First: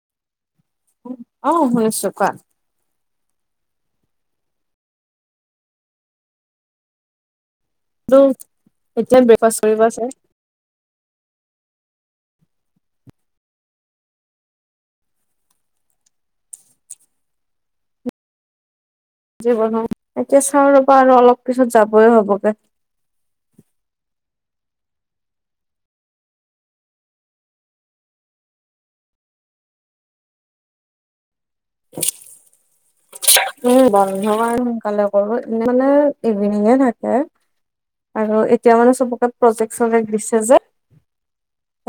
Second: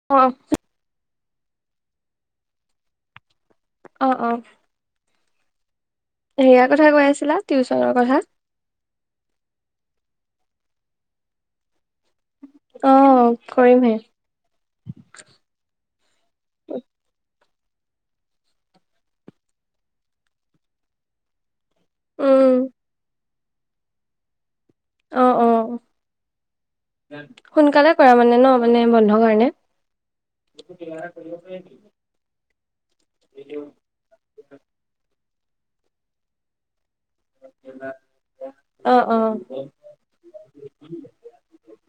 [unintelligible] অ', হৈ আছোঁ কোৱা। অ', অ'। হেয়া কথাই কৈ আছিলা, টিউচনৰ টো কথা। এতিয়া ব্ৰেকফাষ্ট কৰিব আছে। অ, কৰিমহে। যি বনাও, এতিয়া চাওঁ ৰ'বা আৰু অলপ পিছত যাবই উম হ'বগে। [inaudible] জ্ঞান, সোনকালে কৰা মানে ন-মানে-বন্ধ কাৰণে। এটো কিবা এটা কৰি আছে। উম বন বন্ধবাৰত সোনকালে কৰো এনে মানে, ইভিনিঙে থাকে। আৰু এতিয়া মানে অ অ চবকে প্ৰজেক-চজেক দিছে যে।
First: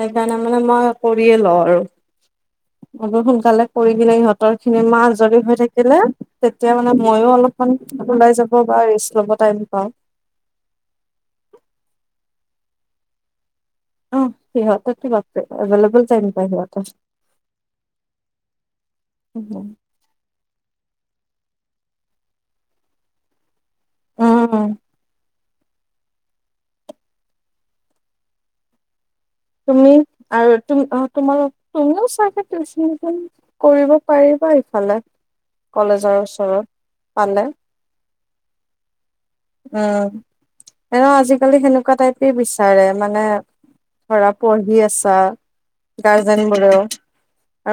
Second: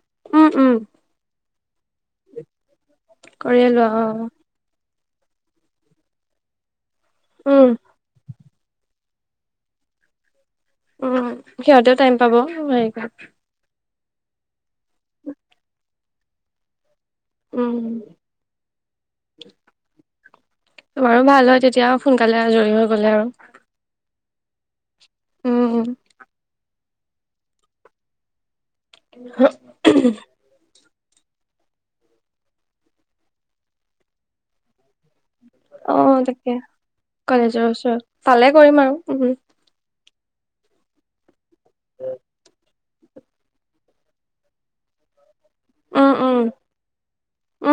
সেইকাৰণে উম মানে উম মই কৰিয়ে লওঁ আৰু। কৰিয়ে [unintelligible] লোৱা কৰি কিনে অ ইহঁতৰ খিনে মাৰ আজৰি হৈ থাকিলে, তেতিয়া মানে মইয়ো উম অলপমান, ওলাই যাব বা ৰেষ্ট ল'ব টাইম পাও। উম, সিহঁতেও টাইম পাব হেইকাৰণ অহ, সিহঁতেতো বাপৰে-বা জ্বলাবল টাইম পাই সিহঁতে। উম। উম, মম। তোমাৰো ভাল হয় তেতিয়া সোনকালে আজৰি হৈ গ'লে আৰু। উম, উম। উম, উম। [unintelligible] তুমি, আৰু তুমি অ' তোমালোক তুমিও চাগে টিউচনখন, কৰিব পাৰিবা ইফালে। কলেজৰ অ' তাকে, ওচৰত পালে কলেজৰ ওচৰত, ফালে কৰিম আৰু উম। উম, এনেও আজিকালি সেনেকুৱা টাইপেই বিচাৰে মানে ধৰা পঢ়ি আছা, উম গাৰ্জেন উম বোৰেও,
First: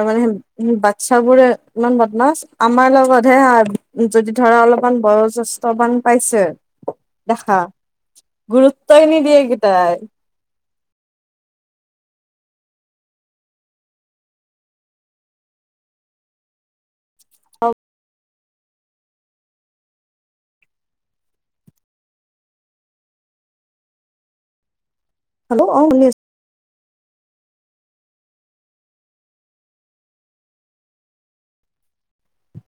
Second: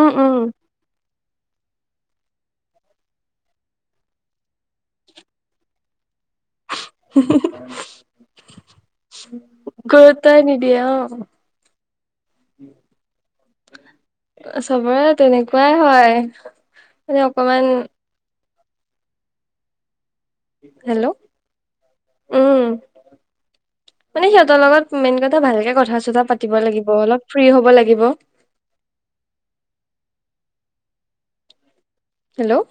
আৰু উম মানেহেম বাত্ চাবোৰে, ইমান বদমাছ। আমাৰ লগত হে আৰ, যদি ধৰা অলপমান বয়জ্যেষ্ঠবান পাইছে। দেখা, গুৰুত্বই নিদিয়ে একেইটাই। ত্বই নিদিয়ে অ'। চবৰে তেনেকুৱাই হয়, মানে অকমান হেল্ল', উম, মানে সিহতৰ লগত মেইন কত তই হেল্ল' ভালকে অ শুনি কথা-চথা পাতিব লাগিব অলপ ফ্ৰী হ'ব লাগিব। হেল্ল'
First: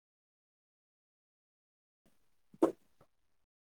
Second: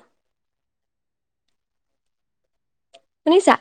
শুনিছা?